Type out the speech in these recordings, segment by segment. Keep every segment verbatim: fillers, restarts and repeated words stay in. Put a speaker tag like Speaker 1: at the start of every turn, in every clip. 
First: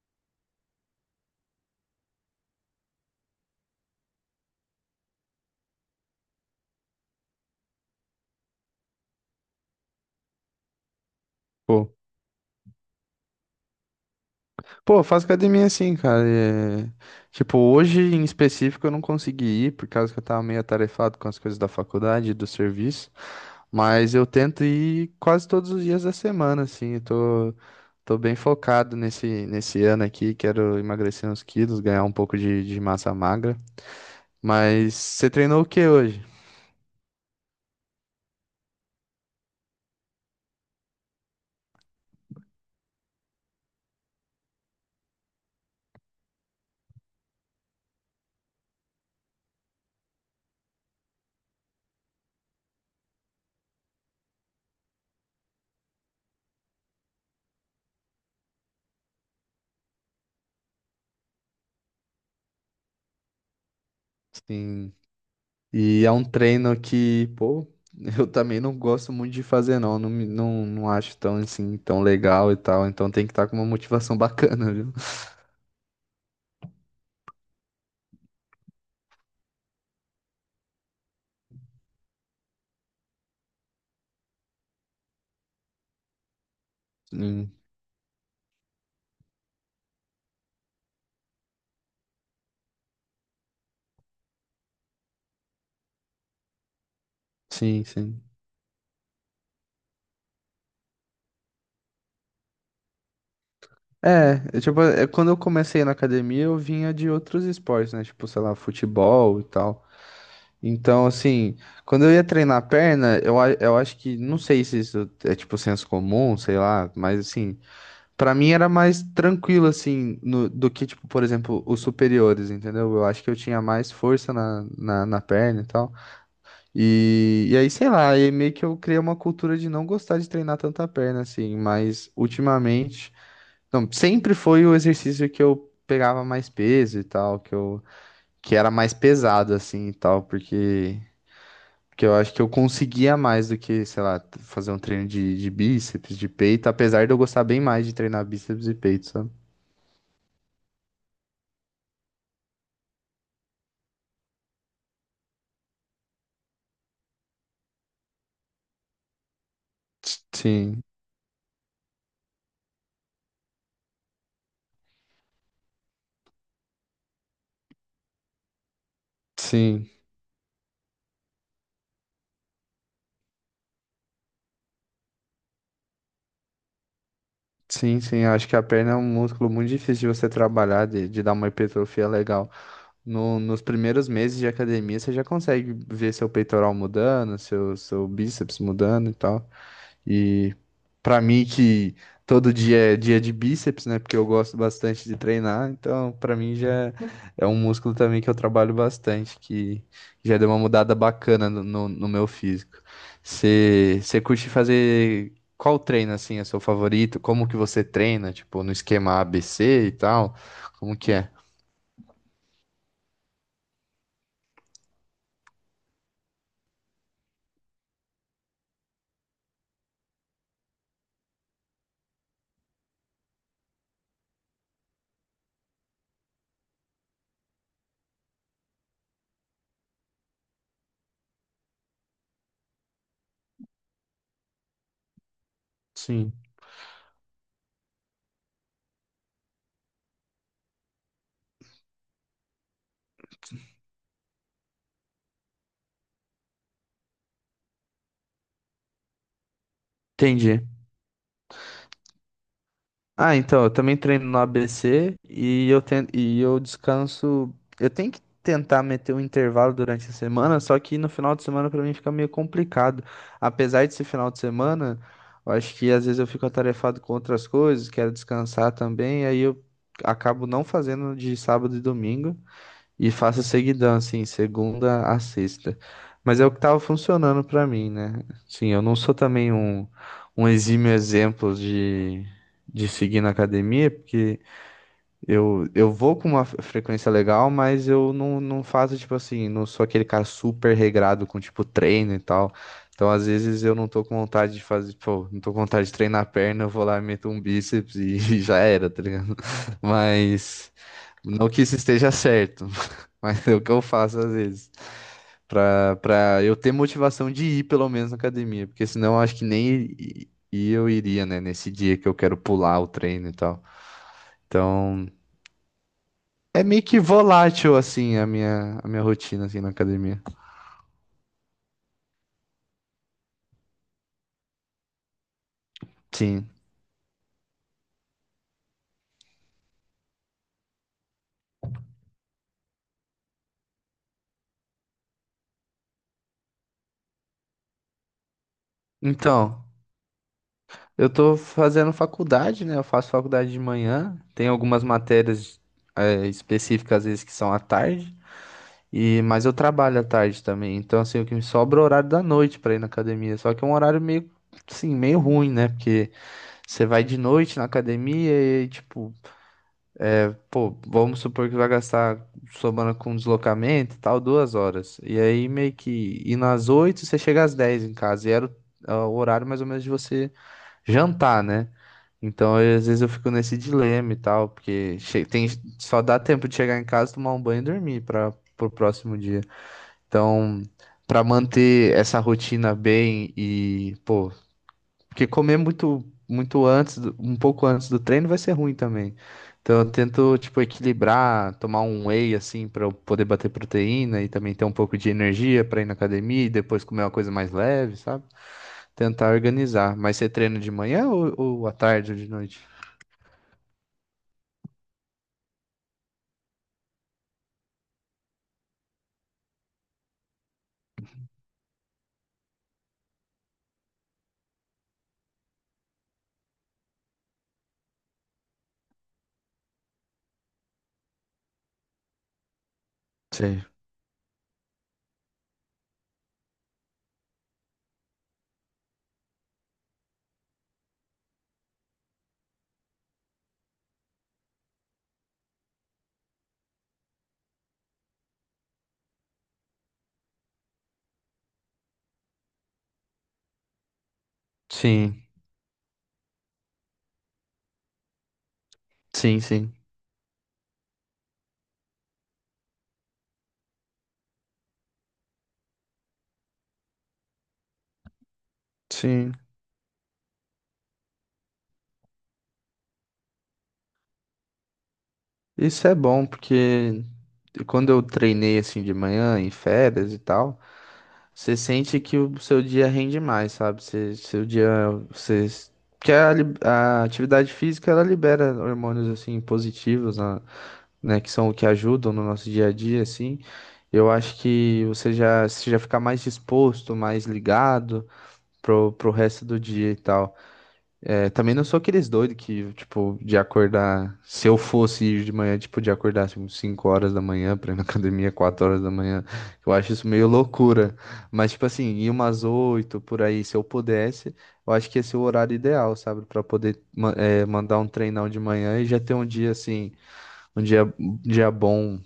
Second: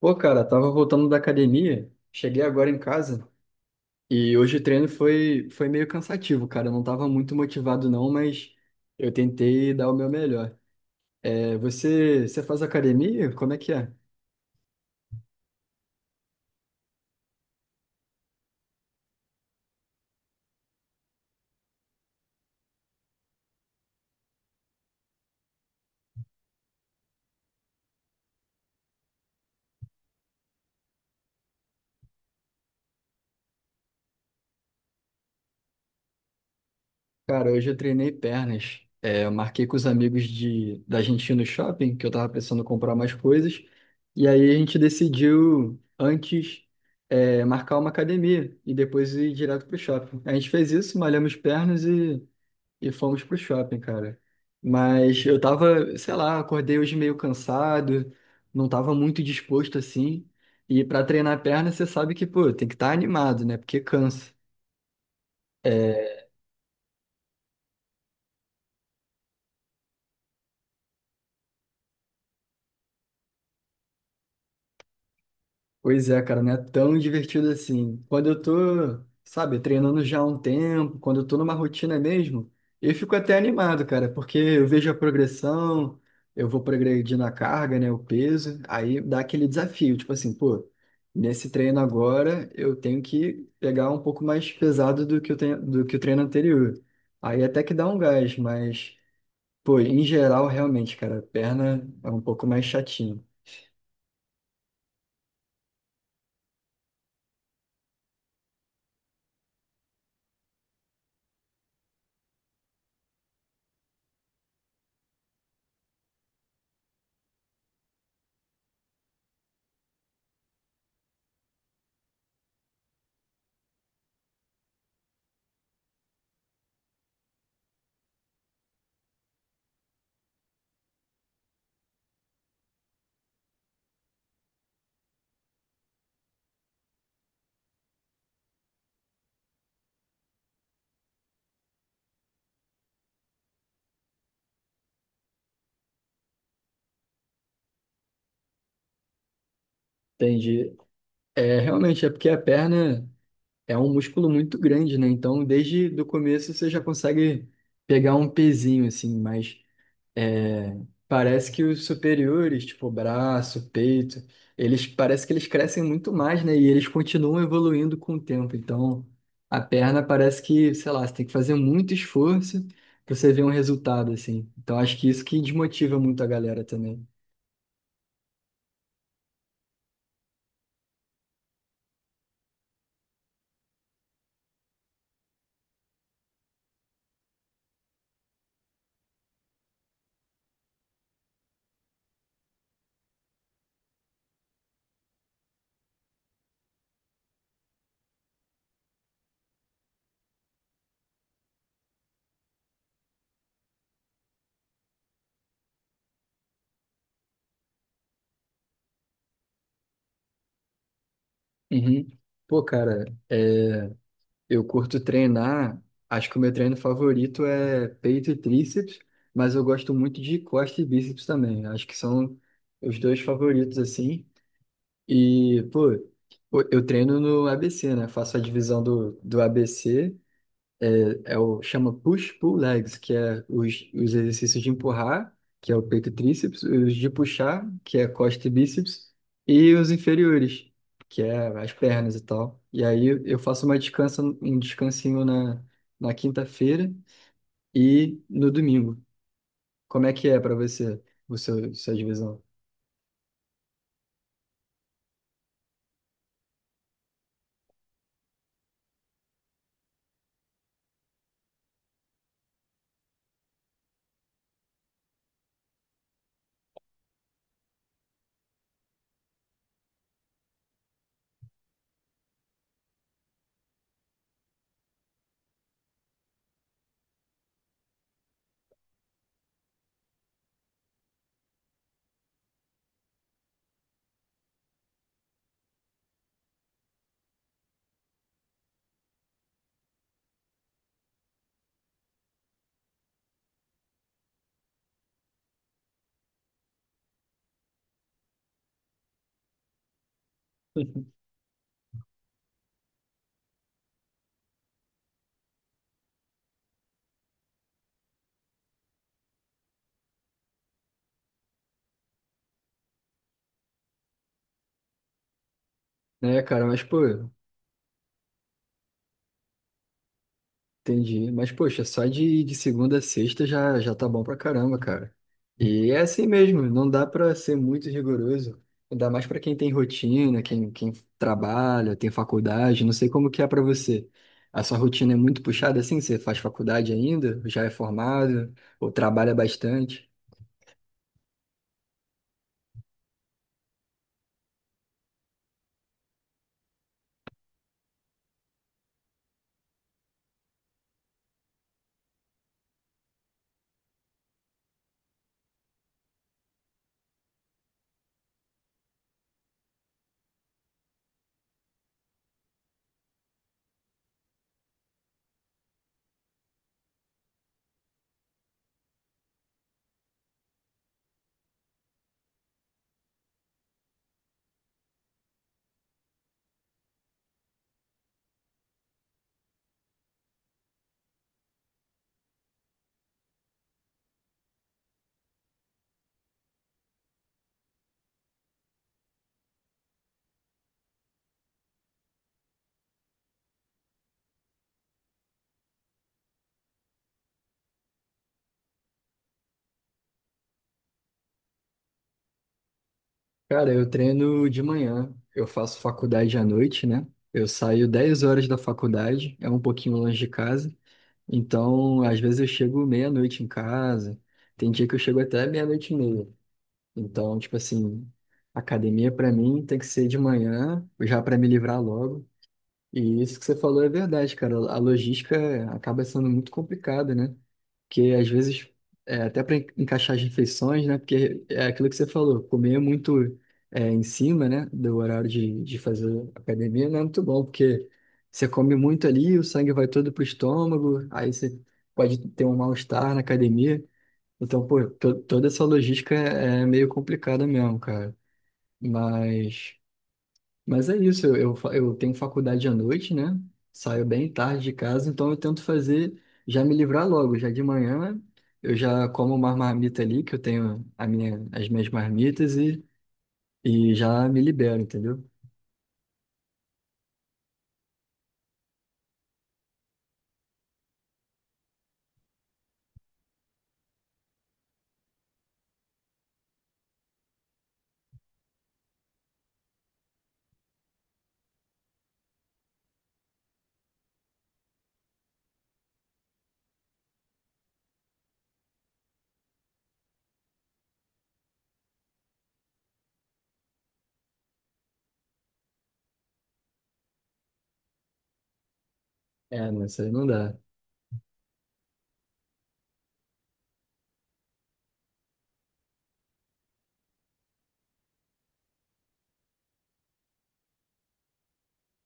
Speaker 1: Pô, cara, tava voltando da academia, cheguei agora em casa e hoje o treino foi, foi meio cansativo, cara. Eu não tava muito motivado não, mas eu tentei dar o meu melhor. É,
Speaker 2: Pô,
Speaker 1: você, você faz academia? Como é que é?
Speaker 2: pô, eu faço academia assim, cara. é, Tipo, hoje em específico eu não consegui ir por causa que eu tava meio atarefado com as coisas da faculdade e do serviço. Mas eu tento ir quase todos os dias da semana, assim. Eu tô, tô bem focado nesse, nesse ano aqui. Quero emagrecer uns quilos, ganhar um pouco de, de massa magra. Mas você treinou o que hoje?
Speaker 1: Cara, hoje eu treinei pernas. É, eu marquei com os amigos de, da gente ir no shopping, que eu tava precisando comprar mais coisas. E aí a gente decidiu antes, é, marcar uma academia e depois ir direto pro shopping. A gente fez isso, malhamos pernas e fomos pro shopping, cara. Mas eu tava, sei lá, acordei hoje meio cansado, não tava muito disposto assim. E pra treinar a perna, você sabe que, pô, tem que estar animado, né? Porque cansa.
Speaker 2: Sim. E é
Speaker 1: É,
Speaker 2: um treino que, pô, eu também não gosto muito de fazer, não. Não, me- não, não acho tão, assim, tão legal e tal. Então tem que estar com uma motivação bacana, viu?
Speaker 1: pois é, cara, não é tão divertido assim. Quando eu tô, sabe, treinando já há um tempo, quando eu tô numa rotina mesmo, eu fico até animado, cara, porque eu vejo a progressão, eu vou progredindo a
Speaker 2: Hum.
Speaker 1: carga, né, o peso, aí dá aquele desafio, tipo assim, pô, nesse treino agora eu tenho que pegar um pouco mais pesado do que eu tenho, do que o treino anterior. Aí até que
Speaker 2: Sim,
Speaker 1: dá um
Speaker 2: sim.
Speaker 1: gás, mas, pô, em geral, realmente, cara, a perna é um pouco mais chatinho.
Speaker 2: É, eu, tipo, é, quando eu comecei na academia, eu vinha de outros esportes, né? Tipo, sei lá, futebol e tal. Então, assim, quando eu ia treinar a perna, eu, a- eu acho que, não sei se isso é tipo senso comum, sei lá, mas assim, pra mim era mais tranquilo, assim, no- do que, tipo, por exemplo, os superiores, entendeu? Eu acho que eu tinha mais força na, na, na perna e tal. E, e aí, sei lá, aí meio que eu criei uma cultura de não gostar de treinar tanta perna, assim, mas ultimamente. Não, sempre foi o exercício que eu pegava mais peso e tal, que eu, que era mais pesado, assim, e tal, porque. Porque eu acho que eu conseguia mais do que, sei lá, fazer um treino de, de bíceps, de peito, apesar de eu gostar bem mais de treinar bíceps e peito, sabe?
Speaker 1: Entendi. É, realmente, é porque a perna. É um músculo muito grande, né? Então, desde do começo você já consegue pegar um pezinho, assim, mas é,
Speaker 2: Sim,
Speaker 1: parece que os superiores, tipo braço, peito, eles parece que eles crescem muito mais, né? E eles continuam evoluindo com o tempo. Então, a
Speaker 2: sim,
Speaker 1: perna parece que, sei lá, você tem que fazer muito esforço para você ver um resultado, assim. Então, acho que isso que desmotiva muito a galera também.
Speaker 2: sim, sim. Acho que a perna é um músculo muito difícil de você trabalhar, de, de dar uma hipertrofia legal. No, nos primeiros meses de academia, você já consegue ver seu peitoral mudando, seu, seu bíceps mudando e tal. E pra mim que todo dia é dia de bíceps, né? Porque eu gosto bastante de treinar, então pra mim já é um músculo também que eu trabalho bastante, que já deu uma mudada bacana no, no, no meu físico. Você você curte fazer qual treino assim é seu favorito? Como que você treina? Tipo, no esquema A B C e tal? Como que é?
Speaker 1: Uhum. Pô, cara, é, Eu curto treinar, acho que o meu treino favorito é peito e tríceps, mas eu gosto muito de costa e bíceps também. Acho que são os dois favoritos, assim. E, pô, pô, eu treino no A B C, né? Faço a divisão do, do A B C é o, chama push-pull legs, que é os, os exercícios de empurrar, que é o peito e
Speaker 2: Sim.
Speaker 1: tríceps, os de puxar, que é costa e bíceps, e os inferiores, que é as pernas e tal. E aí eu faço uma descansa, um descansinho na, na quinta-feira e no domingo. Como é que é para
Speaker 2: Entendi.
Speaker 1: você, o seu, sua divisão?
Speaker 2: Ah, então, eu também treino no A B C e eu, ten- e eu descanso. Eu tenho que tentar meter um intervalo durante a semana, só que no final de semana pra mim fica meio complicado. Apesar desse final de semana, eu acho que às vezes eu fico atarefado com outras coisas, quero descansar também, aí eu acabo não fazendo de sábado e domingo. E faço seguidão, assim, segunda a sexta. Mas é o que tava funcionando pra mim, né? Sim, eu não sou também um, um exímio exemplo de, de seguir na academia, porque eu, eu vou com uma frequência legal, mas eu não, não faço, tipo assim, não sou aquele cara super regrado com, tipo, treino e tal. Então, às vezes, eu não tô com vontade de fazer, pô, não tô com vontade de treinar a perna, eu vou lá e meto um bíceps e, e já era, tá ligado? Mas, não que isso esteja certo, mas é o que eu faço às vezes. Pra, pra eu ter motivação de ir, pelo menos, na academia, porque senão eu acho que nem i- i- eu iria, né, nesse dia que eu quero pular o treino e tal. Então.
Speaker 1: né,
Speaker 2: É
Speaker 1: cara, mas
Speaker 2: meio
Speaker 1: pô,
Speaker 2: que volátil, assim, a minha, a minha rotina, assim, na academia.
Speaker 1: entendi. Mas, poxa, só de, de segunda a sexta já, já tá bom pra caramba, cara. E é assim
Speaker 2: Sim.
Speaker 1: mesmo, não dá pra ser muito rigoroso. Dá mais pra quem tem rotina, quem, quem trabalha, tem faculdade. Não sei como que é pra você. A sua rotina é muito puxada assim? Você faz faculdade ainda? Já é formado? Ou trabalha
Speaker 2: Então,
Speaker 1: bastante?
Speaker 2: eu tô fazendo faculdade, né? Eu faço faculdade de manhã. Tem algumas matérias, é, específicas, às vezes, que são à tarde. E, mas eu trabalho à tarde também. Então, assim, o que me sobra é o horário da noite pra ir na academia. Só que é um horário meio, assim, meio ruim, né? Porque você vai de noite na academia e, tipo, pô, vamos supor que vai gastar, somando com deslocamento e tal, duas horas. E aí meio que ir nas oito, você chega às dez em casa. E era o, é o horário mais ou menos de você jantar, né? Então, aí, às vezes eu fico nesse dilema e tal, porque che- tem, só dá tempo de chegar em casa, tomar um banho e dormir para pro próximo dia. Então, para manter essa rotina bem e, pô, porque comer muito, muito antes, do- um pouco antes do treino vai ser ruim também. Então eu tento, tipo, equilibrar, tomar um whey, assim, para eu poder bater proteína e também ter um pouco de energia para ir na academia e depois comer uma coisa mais leve, sabe? Tentar organizar. Mas você treina de manhã ou, ou à tarde ou de noite?
Speaker 1: Cara, eu treino de manhã. Eu faço faculdade à noite, né? Eu saio dez horas da faculdade, é um pouquinho longe de casa. Então, às vezes eu chego meia-noite em casa, tem dia que eu chego até meia-noite e meia. Então, tipo assim, academia pra mim tem que ser de manhã, já pra me livrar logo. E isso que você
Speaker 2: Sei.
Speaker 1: falou é verdade, cara. A logística acaba sendo muito complicada, né? Que às vezes, é, até para encaixar as refeições, né? Porque é aquilo que você falou, comer é muito é, em cima, né? Do horário de, de fazer academia não é muito bom, porque você come muito ali, o sangue vai todo pro estômago, aí você pode ter um mal-estar na academia. Então, pô, to-
Speaker 2: Sim,
Speaker 1: toda essa logística é é meio complicada mesmo, cara.
Speaker 2: sim, sim,
Speaker 1: Mas. Mas é isso, eu, eu, fa- eu tenho faculdade à noite, né? Saio bem tarde de casa, então eu tento fazer, já me livrar logo, já de manhã eu já como
Speaker 2: sim.
Speaker 1: uma marmita ali, que eu tenho a minha, as minhas marmitas e, e já me libero, entendeu?
Speaker 2: Isso é bom, porque quando eu treinei, assim, de manhã, em férias e tal. Você sente que o seu dia rende mais, sabe? Você, seu dia, você, que a, li- a atividade física ela libera hormônios assim positivos, na- né? Que são o que ajudam no nosso dia a dia, assim. Eu acho que você já, você já fica mais disposto, mais ligado pro, pro resto do dia e tal. É, também não sou aqueles doidos que, tipo, de acordar. Se eu fosse ir de manhã, tipo, de acordar tipo, cinco horas da manhã pra ir na academia quatro horas da manhã.
Speaker 1: É,
Speaker 2: Eu
Speaker 1: não,
Speaker 2: acho
Speaker 1: isso
Speaker 2: isso
Speaker 1: aí não
Speaker 2: meio
Speaker 1: dá.
Speaker 2: loucura. Mas, tipo assim, ir umas oito por aí, se eu pudesse, eu acho que esse é o horário ideal, sabe? Pra poder ma- é, mandar um treinão de manhã e já ter um dia, assim, um dia, um dia bom,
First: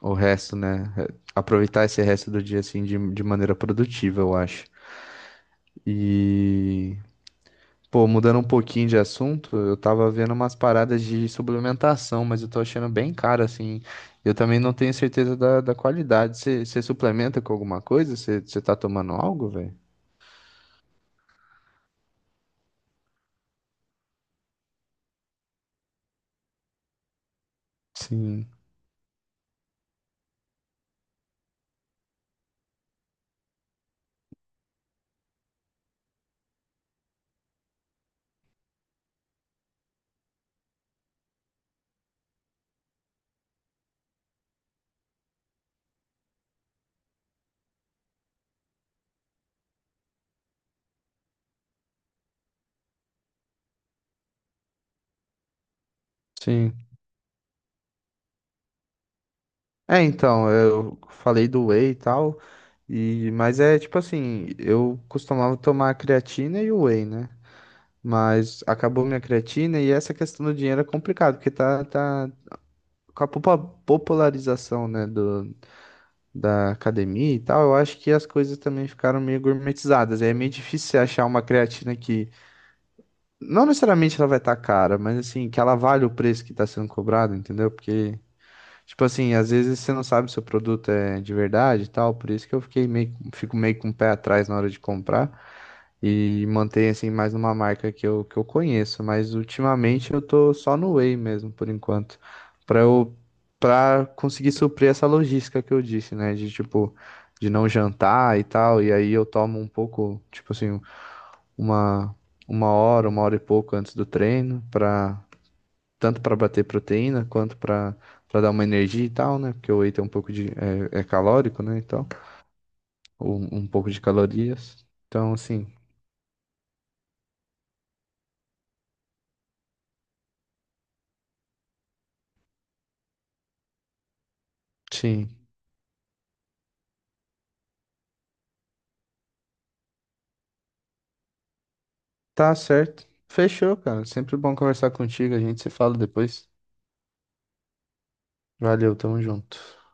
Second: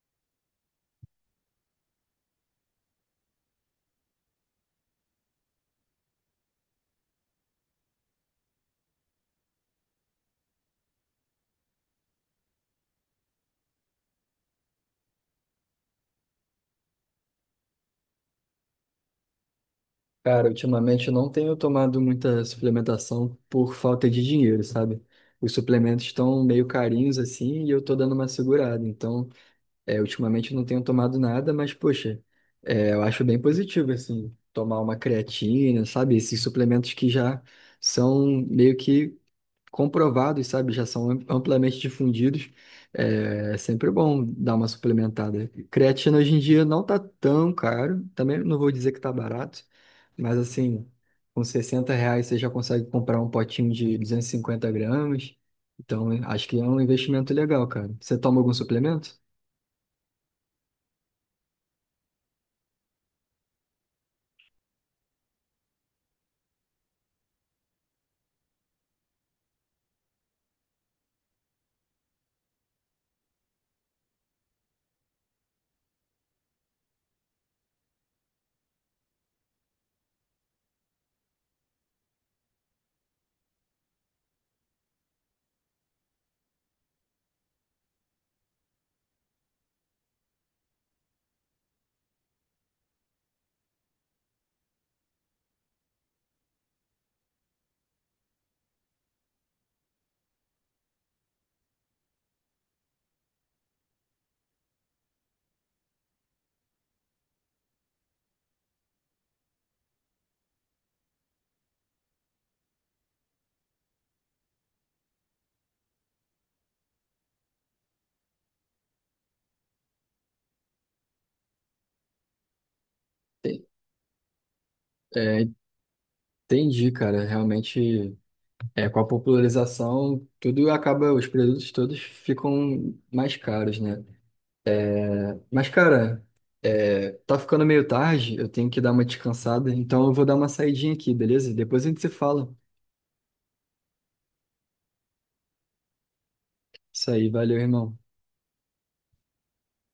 Speaker 2: o resto, né? É, aproveitar esse resto do dia, assim, de, de maneira produtiva, eu acho. E. Pô, mudando um pouquinho de assunto, eu tava vendo umas paradas de suplementação, mas eu tô achando bem caro, assim. Eu também não tenho certeza da, da qualidade. Você suplementa com alguma coisa? Você tá tomando algo, velho?
Speaker 1: Cara, ultimamente eu não tenho tomado muita suplementação por falta de dinheiro, sabe? Os suplementos estão meio carinhos assim e eu tô dando uma
Speaker 2: Sim,
Speaker 1: segurada, então é, ultimamente eu não tenho tomado nada, mas, poxa, é, eu acho bem positivo, assim, tomar uma creatina, sabe? Esses suplementos que já são meio que comprovados, sabe? Já são amplamente difundidos. É, é sempre bom dar uma suplementada. Creatina hoje em dia não tá tão caro, também não vou dizer que tá barato, mas, assim, com sessenta reais você já consegue comprar um potinho de duzentos e cinquenta gramas. Então, acho que é
Speaker 2: sim.
Speaker 1: um investimento legal, cara. Você toma algum suplemento?
Speaker 2: É, então, eu falei do whey e tal, e, mas é tipo assim, eu costumava tomar a creatina e o whey, né? Mas acabou minha creatina e essa questão do dinheiro é complicado, porque tá, tá com a popa- popularização, né, do, da academia e tal, eu acho que as coisas também ficaram meio gourmetizadas. É meio difícil você achar uma creatina que, não necessariamente ela vai estar cara, mas assim, que ela vale o preço que está sendo cobrado, entendeu? Porque, tipo assim, às vezes você não sabe se o produto é de verdade e tal, por isso que eu fiquei meio, fico meio com o pé atrás na hora de comprar e manter assim mais numa marca que eu, que eu conheço, mas ultimamente eu tô só no Whey mesmo por enquanto, para eu para conseguir suprir essa logística que eu disse, né, de tipo de não jantar e tal, e aí eu tomo um pouco, tipo assim, uma uma hora, uma hora e pouco antes do treino, para tanto para bater proteína quanto para para dar uma energia e tal, né? Porque o whey tem um pouco de é, é calórico, né? Então, um, um pouco de calorias. Então,
Speaker 1: É,
Speaker 2: assim,
Speaker 1: entendi, cara. Realmente, é, com a popularização, tudo acaba, os produtos todos ficam mais caros, né?
Speaker 2: sim.
Speaker 1: Mas, cara, é, tá ficando meio tarde, eu tenho que dar uma descansada, então eu vou dar uma saidinha aqui, beleza? Depois a gente se fala.
Speaker 2: Tá certo. Fechou, cara. Sempre bom conversar contigo. A gente se fala depois.
Speaker 1: Isso aí, valeu, irmão.
Speaker 2: Valeu, tamo junto.